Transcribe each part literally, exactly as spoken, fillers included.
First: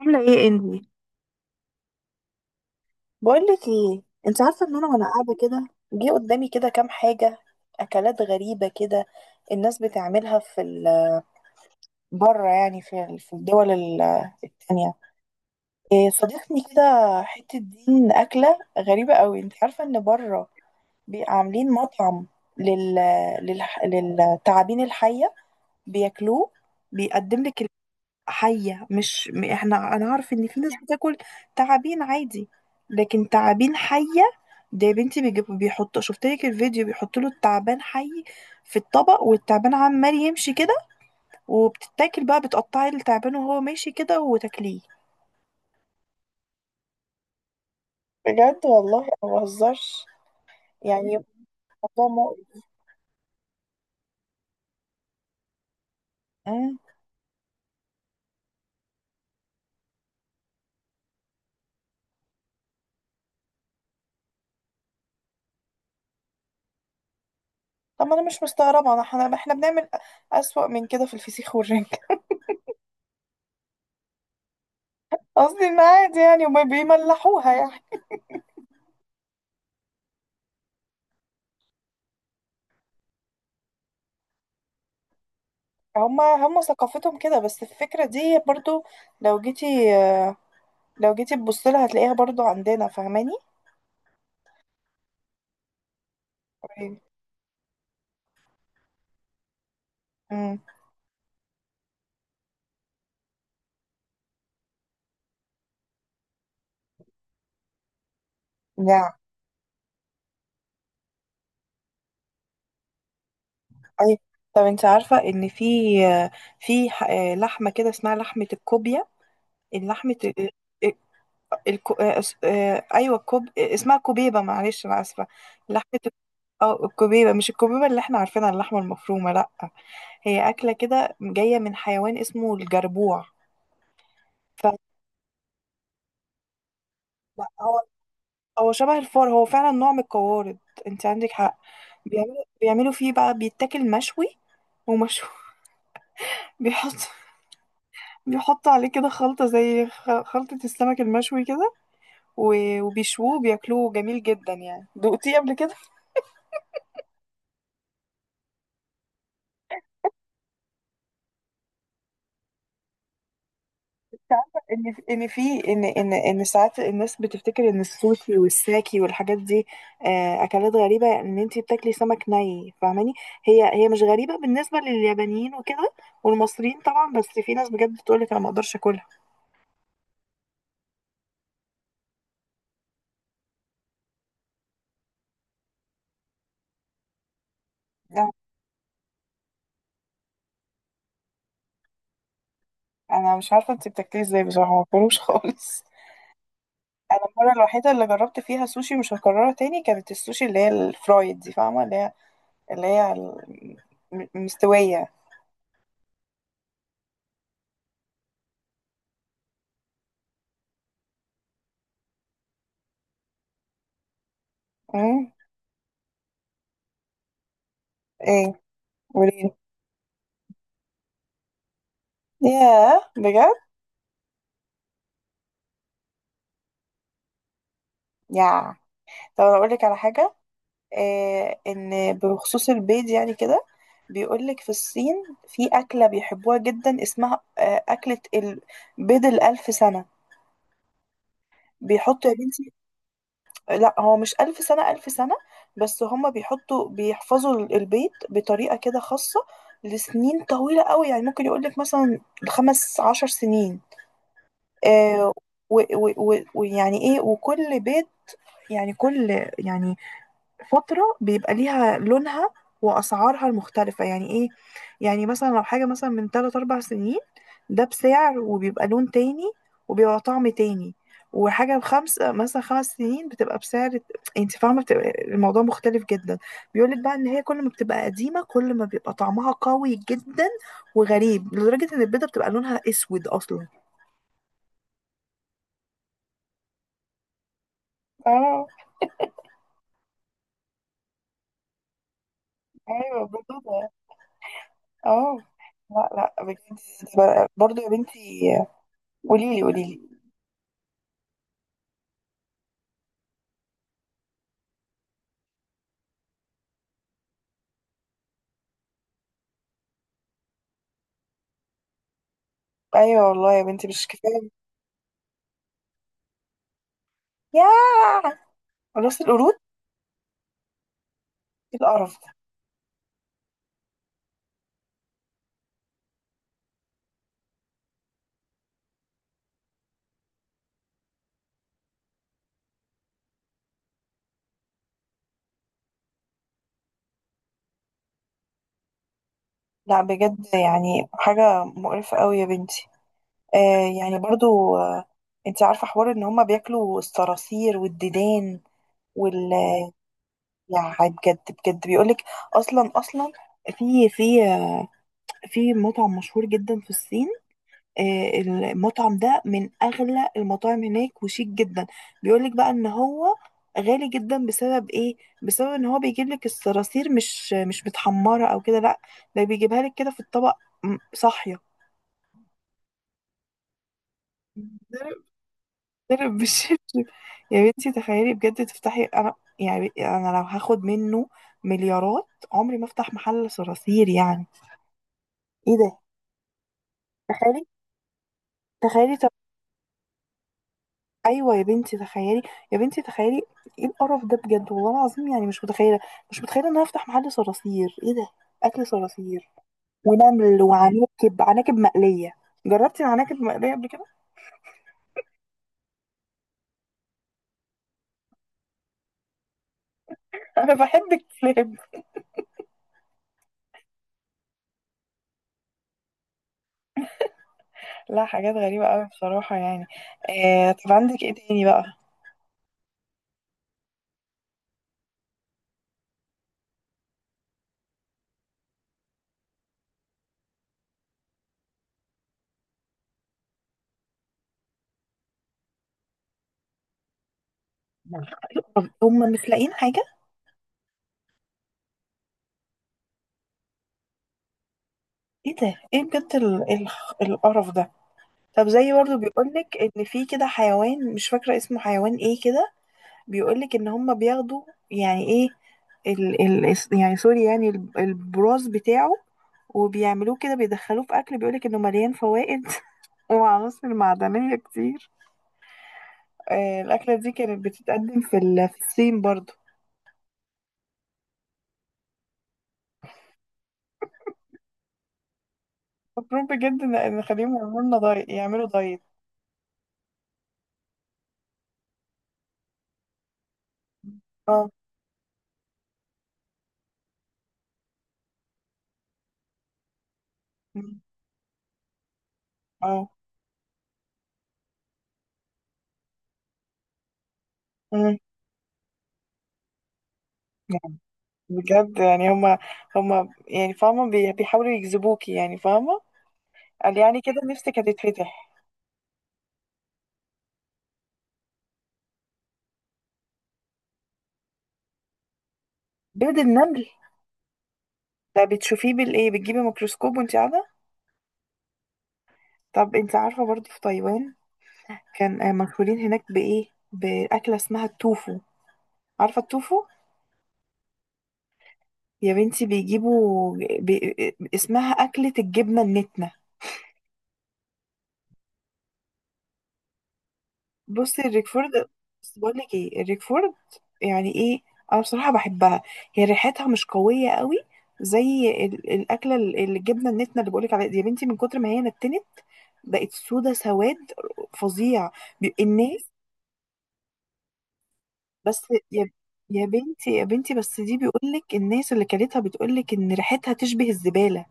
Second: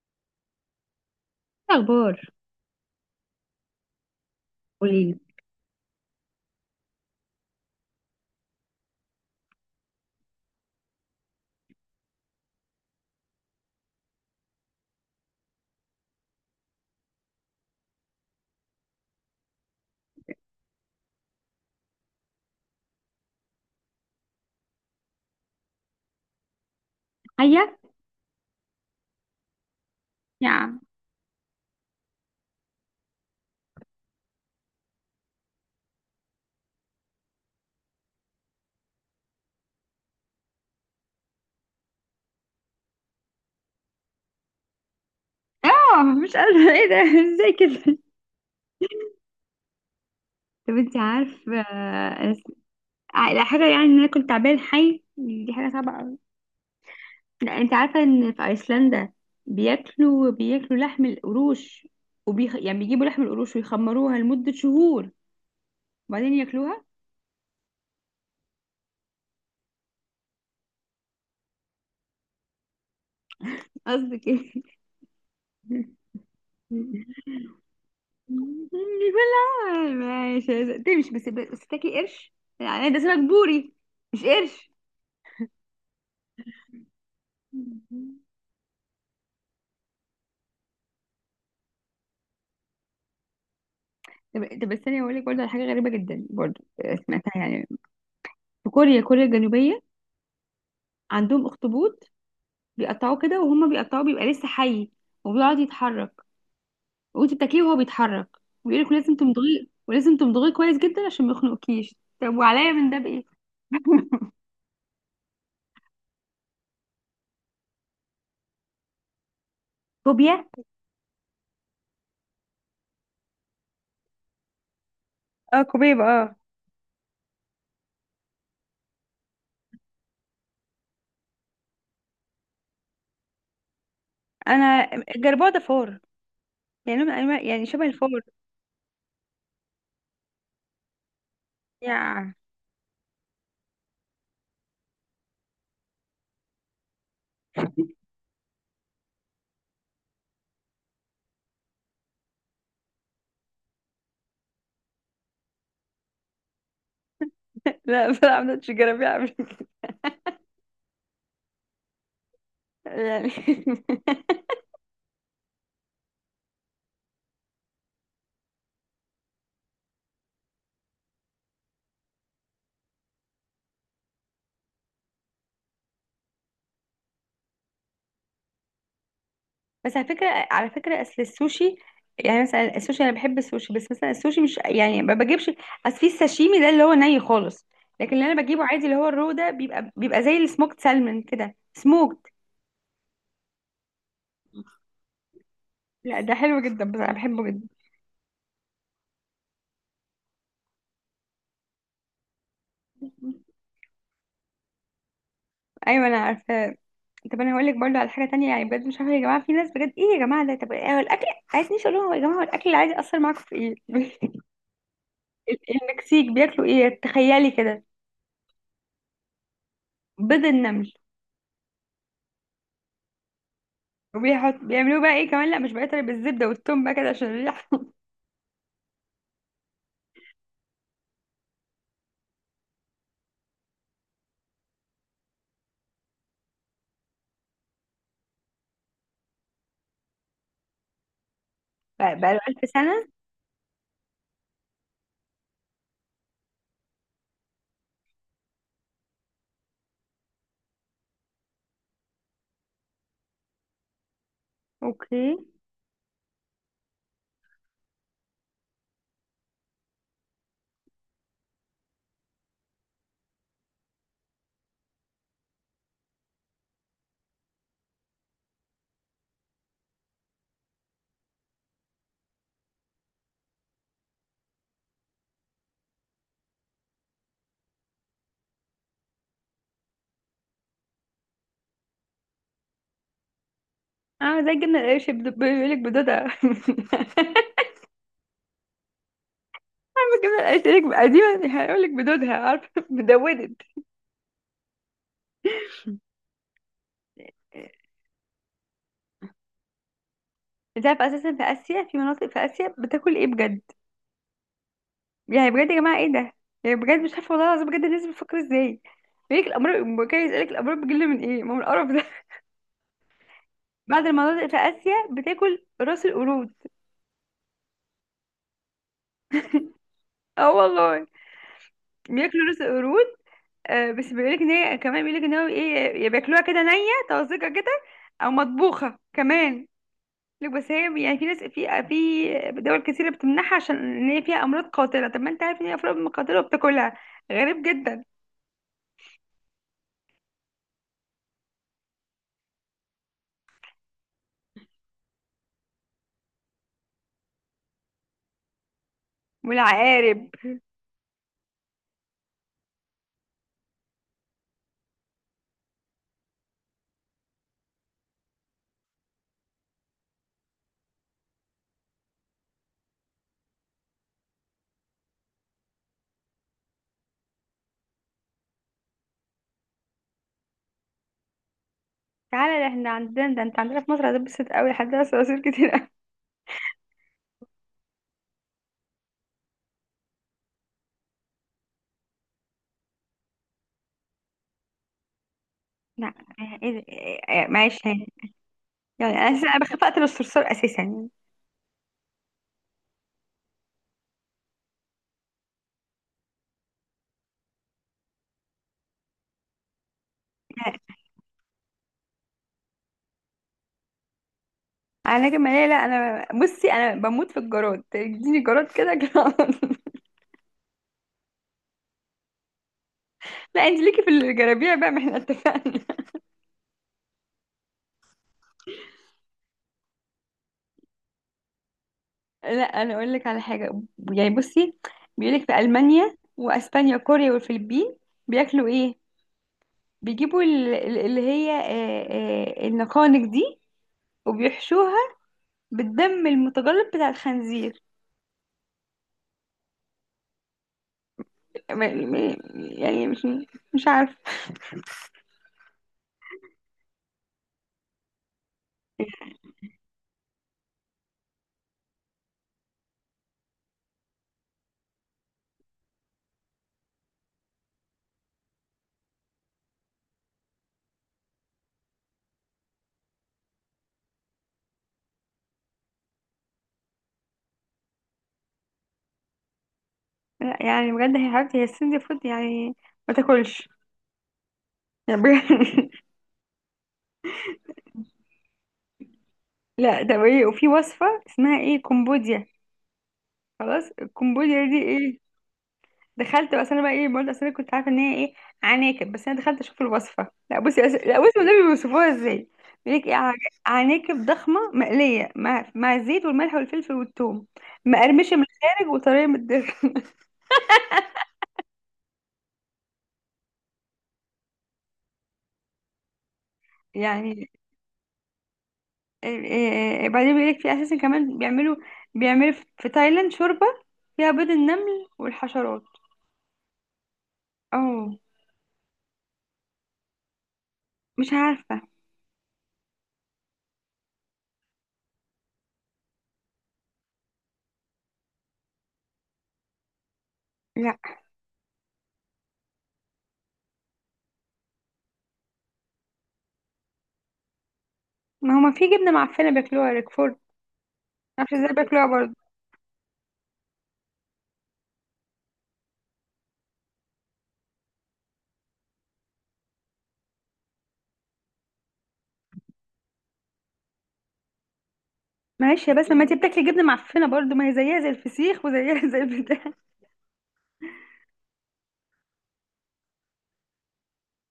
عاملة ايه انتي؟ اخبار. بقولك ايه، انت عارفه ان انا وانا قوليلي. قاعده كده، جه قدامي كده كام حاجه. اكلات غريبه كده الناس بتعملها في ال- بره يعني في ال- في الدول ال- التانية. إيه، صادفني كده حته دين اكله غريبه قوي. انت عارفه ان بره بيبقى عاملين مطعم لل... لل... للتعابين الحيه بياكلوه بيقدم لك. حية. حية، مش م- احنا انا عارف ان في ناس يا، بتاكل تعابين عادي، لكن تعابين حية. ده يا بنتي بيجيبوا بيحطوا، شفت لك الفيديو، بيحطوا له التعبان حي في الطبق والتعبان عمال يمشي كده، وبتتاكل بقى، بتقطعي التعبان وهو ماشي كده وتاكليه. اه مش قادرة ايه ده؟ ازاي كده؟ بجد والله انا ما بهزرش، طب انت يعني عارفه، الموضوع آه، مقرف. على حاجه، يعني ان انا كنت تعبان حي، دي حاجه صعبه قوي. أمم. لا، انت عارفه ان في ايسلندا بياكلوا بياكلوا لحم القروش. وبيخ... يعني بيجيبوا لحم القروش ويخمروها لمده شهور، وبعدين ياكلوها. طب ما انا مش مستغربه، انا احنا احنا بنعمل اسوأ من كده في الفسيخ والرنجة. قصدك ايه؟ قصدي ان عادي يعني وما بيملحوها يعني. بلا، ماشي تمشي، بس بس تاكلي قرش؟ يعني ده سمك بوري، مش قرش. هما هما ثقافتهم كده، بس الفكرة دي برضو، لو جيتي آه، لو جيتي تبصيلها هتلاقيها برضو عندنا فاهماني. طب طب بس انا هقول لك برضه على حاجه غريبه جدا، برضه، آه، طيب. سمعتها يعني. في كوريا، كوريا الجنوبيه، امم. عندهم اخطبوط بيقطعوه كده، وهم بيقطعوه بيبقى لسه حي وبيقعد يتحرك، وانت بتاكليه وهو بيتحرك. ويقول لك نعم. لازم تمضغيه، ولازم تمضغيه كويس جدا عشان ما يخنقكيش. طب وعليا من ده بايه؟ اي. طب انت عارفة ان في آه، في ح- آه، لحمة كده اسمها لحمة الكوبيا. اللحمة كوبيا. ال- ال- الكو... آه، اس- آه، ايوه، الكوب آه، اسمها كوبيبة، معلش انا اسفة. اه لحمة كوبيب الك- اه. اه الكوبيبة، مش الكوبيبة اللي احنا عارفينها اللحمة المفرومة، لا. هي أكلة كده جاية من حيوان اسمه الجربوع. انا، الجربوع ده فار، يعني نوع من انواع، فلا، يعني شبه الفار. هو شبه الفار، هو فعلا نوع من القوارض، انت عندك حق. يا، بيعملوا بيعملوا فيه بقى بيتاكل مشوي ومشوي. بيحط بيحط عليه كده خلطة زي خ- خلطة السمك المشوي كده، و- وبيشووه بياكلوه جميل جدا. يعني دقتيه قبل كده؟ لا، بلعب نوتش جرابيع قبل كده. يعني انت عارفة ان في- ان في ان ان ان ساعات الناس بتفتكر ان السوشي والساكي والحاجات دي آه، اكلات غريبة، ان انت بتاكلي سمك ني فاهماني. هي هي مش غريبة بالنسبة لليابانيين وكده والمصريين طبعا، بس في ناس بجد بتقولك انا ما اقدرش اكلها. بس على فكرة، على فكرة أصل السوشي، يعني مثلا السوشي، أنا بحب السوشي، بس مثلا السوشي مش يعني ما بجيبش. أصل في الساشيمي ده اللي هو ني خالص، لكن لا، اللي أنا بجيبه عادي، اللي هو الرو ده، بيبقى بيبقى زي السموكت سالمون كده، سموكت. انا مش عارفه انت بتاكليه ازاي بصراحه، ما باكلوش خالص. لا، ده حلو جدا، بس أنا انا بحبه المره جدا. الوحيده اللي جربت فيها سوشي مش هكررها تاني، كانت السوشي اللي هي الفرايد دي فاهمه، اللي هي اللي هي ال- م- مستويه. أيوة أنا عارفة. طب أنا هقول لك برضه على حاجة تانية، يعني بجد، مش عارفة يا جماعة، في ناس بجد، إيه يا جماعة ده، طب إيه هو الأكل؟ عايزنيش أقول لهم، هو يا جماعة هو الأكل العادي أثر معاكم في إيه؟ امم. ال- المكسيك بياكلوا إيه، تخيلي كده؟ ايه، قولي. بيض النمل. ياه، بجد؟ وبيحط، بيعملوه بقى ايه كمان، لا مش بقيت، بالزبده والثوم بقى كده عشان الريحه. يا، طب اقول لك على حاجه، إيه ان بخصوص البيض يعني كده. بيقول لك في الصين في اكله بيحبوها جدا اسمها آه، اكله ال- بيض الالف سنه. بقى بيحطوا بقى يا له ألف بنتي، سنه. لا هو مش ألف سنة ألف سنة، بس هما بيحطوا بيحفظوا ال- البيت بطريقة كده خاصة لسنين طويلة قوي، يعني ممكن يقولك مثلا خمس عشر سنين. آه. اوكي. و- و- و- ويعني ايه، وكل بيت، يعني كل، يعني فترة بيبقى ليها لونها وأسعارها المختلفة. يعني إيه، يعني مثلا لو حاجة مثلا من تلات أربع سنين، ده بسعر وبيبقى لون تاني وبيبقى طعم تاني، وحاجة بخمس مثلا خمس سنين بتبقى بسعر، انت فاهمة بتبقى الموضوع مختلف جدا. بيقولك بقى ان هي كل ما بتبقى قديمة كل ما بيبقى طعمها قوي جدا وغريب لدرجة ان البيضة بتبقى لونها اسود اصلا. اه، زي الجبنه القريش، بد- بيقول لك بدودها. اه، عارفة الجبنه القريش، يقول لك قديما، هيقول لك بدودها، عارفه ايوه بدودت. بالظبط. اه. لا. لا، بجد. برضه يا بنتي، قولي لي قولي لي. انت عارفه اساسا في اسيا، في مناطق في اسيا، بتاكل ايه بجد؟ يعني بجد يا جماعه، ايه ده؟ يعني بجد مش عارفه، والله العظيم بجد، الناس بتفكر ازاي؟ يقول لك الامراض، كان يسالك الامراض بتجيلنا من ايه، ما هو من القرف ده. ايوه والله يا بنتي، مش بعض المناطق كفايه. في اسيا بتاكل راس القرود. ياه، راس القرود، اه والله، إيه القرف ده. بياكلوا راس القرود. آه، بس بيقولك ان هي كمان، بيقولك ان هو ايه، يا بياكلوها كده نية، طازجة كده، او مطبوخة كمان. لك بس هي يعني في ناس في في دول كتيرة بتمنعها عشان ان هي فيها امراض قاتلة. طب ما انت عارف ان هي امراض قاتلة وبتاكلها؟ غريب جدا. لا بجد، يعني حاجه مقرفه قوي يا بنتي. آه، يعني برضو. آه انت عارفه حوار ان هما بياكلوا الصراصير والديدان وال والعقارب. يعني بجد. بجد بيقولك، اصلا اصلا في في آه، في مطعم مشهور جدا في الصين. آه، المطعم ده من اغلى المطاعم هناك وشيك جدا، بيقولك بقى ان هو غالي جدا بسبب ايه، بسبب ان هو بيجيب لك الصراصير مش مش متحمره او كده، لا، ده بيجيبها لك كده في الطبق م- صاحيه. تعالى، ده احنا عندنا، ده انت عندنا في مصر هتتبسط قوي، عندنا ضرب، صراصير كتير قوي. ضرب بالشبشب. يا بنتي تخيلي بجد تفتحي، انا يعني انا لو هاخد منه مليارات عمري ما افتح محل صراصير، يعني ايه ده، لا، ايه ده؟ إيه- تخيلي، معلش هاني، يعني تخيلي. انا اساسا انا بخاف اقتل الصرصار اساسا يعني. ايوه يا بنتي تخيلي، يا بنتي تخيلي، ايه القرف ده بجد والله العظيم. يعني مش متخيله مش متخيله ان انا افتح محل صراصير، ايه ده، اكل صراصير ونمل وعناكب، عناكب مقليه. جربتي العناكب المقليه قبل كده؟ انا كمان، لا لا، انا بصي انا بموت في الجراد، تديني جراد كده كده. انا بحب الكلاب. لا، انت ليكي في الجرابيع بقى، ما احنا اتفقنا. لا حاجات غريبه قوي بصراحه يعني. آه طب عندك ايه تاني بقى؟ لا، انا اقول لك على حاجه، يعني بصي، بيقول لك في المانيا واسبانيا وكوريا والفلبين، بياكلوا ايه؟ بيجيبوا ال- ال- اللي هي، آه، آه، النقانق دي، وبيحشوها بالدم المتجلط بتاع الخنزير. طب هم مش لاقيين حاجه؟ م- م- يعني مش مش عارفه. ايه ده، ايه بجد ال- ال- القرف ده. طب زي برضه بيقولك ان في كده حيوان مش فاكره اسمه، حيوان ايه كده، بيقولك ان هم بياخدوا يعني ايه، ال ال الس- يعني سوري، يعني ال- البراز بتاعه، وبيعملوه كده بيدخلوه في اكل بيقولك انه مليان فوائد وعناصر معدنية كتير. آه الأكلة دي كانت بتتقدم في ال- في الصين برضو. لا، يعني بجد، هي حبيبتي هي السن فود يعني، ما تاكلش، يعني بجد. مفروض بجد إن إن نخليهم يعملوا لنا دايت، يعملوا دايت. لا ده ايه، وفي وصفه اسمها ايه، كمبوديا. خلاص، الكمبوديا اه. دي ايه؟ دخلت، بس انا بقى ايه برضه، اصل انا كنت عارفه ان هي ايه، عناكب. بس انا دخلت اشوف الوصفه، لا بصي أس... مم. لا بصي والنبي بيوصفوها ازاي. بيقول لك اه. ايه، عن- عناكب ضخمه مقليه مع مع الزيت والملح والفلفل والثوم، مم. مقرمشه من الخارج وطريه من الداخل. يعني بجد، يعني هما، هما يعني فاهمة، بي- بيحاولوا يجذبوكي يعني فاهمة. قال يعني كده يعني، نفسك هتتفتح. إيه إيه- بعدين بيقول لك في اساسا كمان بيعملوا، بيعملوا في في تايلاند شوربه، فيها بيض النمل والحشرات. بيض النمل، اه، ده بتشوفيه بالايه، بتجيبي ميكروسكوب وانت قاعده؟ مش عارفه. طب انت عارفه برضو في تايوان كان آه، مشهورين هناك بايه، باكله اسمها التوفو. عارفه التوفو؟ لا، يا بنتي بيجيبوا بي... اسمها اكله الجبنه النتنه. ما هما في جبنه معفنه بياكلوها، ريكفورد. بصي معرفش الريكفورد، ازاي بياكلوها برضه. بس بقول لك ايه الريكفورد، يعني ايه، انا بصراحه بحبها، هي ريحتها مش قويه قوي زي ال... الاكله ال- الجبنه النتنه اللي بقولك عليها دي. يا بنتي من كتر ما هي نتنت بقت سودة سواد فظيع. بي- معلش يا، الناس، بس ما انت بتاكلي جبنه معفنه برضو، ما هي زيها زي بس الفسيخ، وزيها يا زي البتاع. يا بنتي يا بنتي بس دي بيقولك الناس اللي كلتها بتقولك ان ريحتها تشبه الزبالة،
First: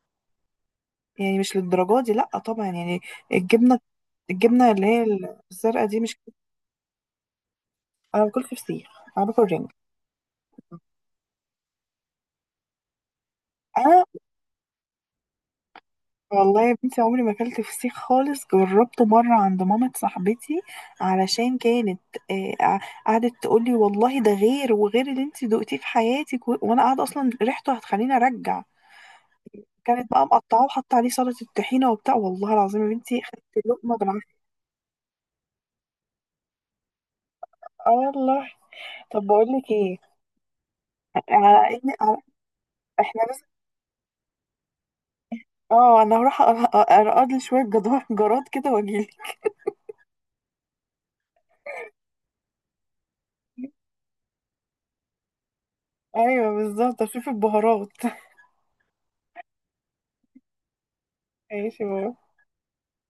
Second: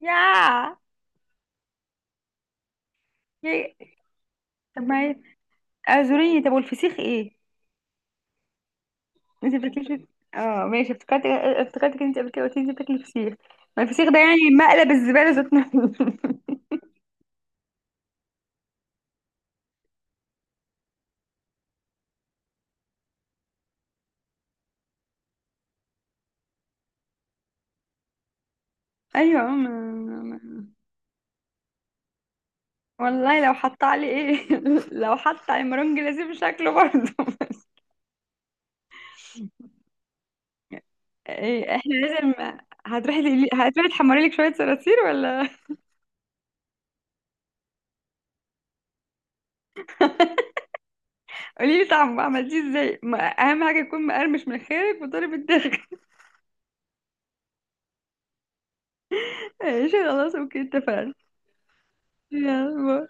يا، يعني مش للدرجة دي لا طبعا يعني. يا- الجبنة الجبنة طب اللي ما هي هي، الزرقاء دي مش، اعذريني، طب والفسيخ ايه؟ انا باكل فسيخ، انا باكل انت رنج. بتاكلي. اه ماشي، افتكرت افتكرتك انت قبل كده قلت لي انت بتاكلي فسيخ. ما انا الفسيخ ده يعني مقلب الزباله ذات نفسه. والله يا بنتي عمري ما اكلت فسيخ خالص، جربته مرة عند مامة صاحبتي علشان كانت آه، قع- قعدت تقولي والله ده غير وغير اللي انت دقتيه في حياتك، و- وانا قاعدة اصلا ريحته هتخليني ارجع. ايوه، ما... كانت بقى ما... مقطعاه وحاطه عليه سلطه الطحينه وبتاع، والله العظيم يا بنتي والله لو خدت حط لقمه علي بالعافيه. ايه، لو حط علي مرنج لازم شكله برضو. اه والله. طب بقول لك ايه على ايه ان احنا على- لازم، احنا هتروحي بس. تقلي- هتروحي تحمري لك شويه صراصير ولا؟ اه انا هروح أ- أ- ارقد لي شويه جدار جراد كده واجيلك. قولي لي طعمه عملتيه ازاي، ما- اهم حاجه يكون مقرمش من خارج وطري من الداخل. ايوه بالظبط، اشوف البهارات. ماشي خلاص، اوكي اتفقنا. ماشي، باي. يلا باي.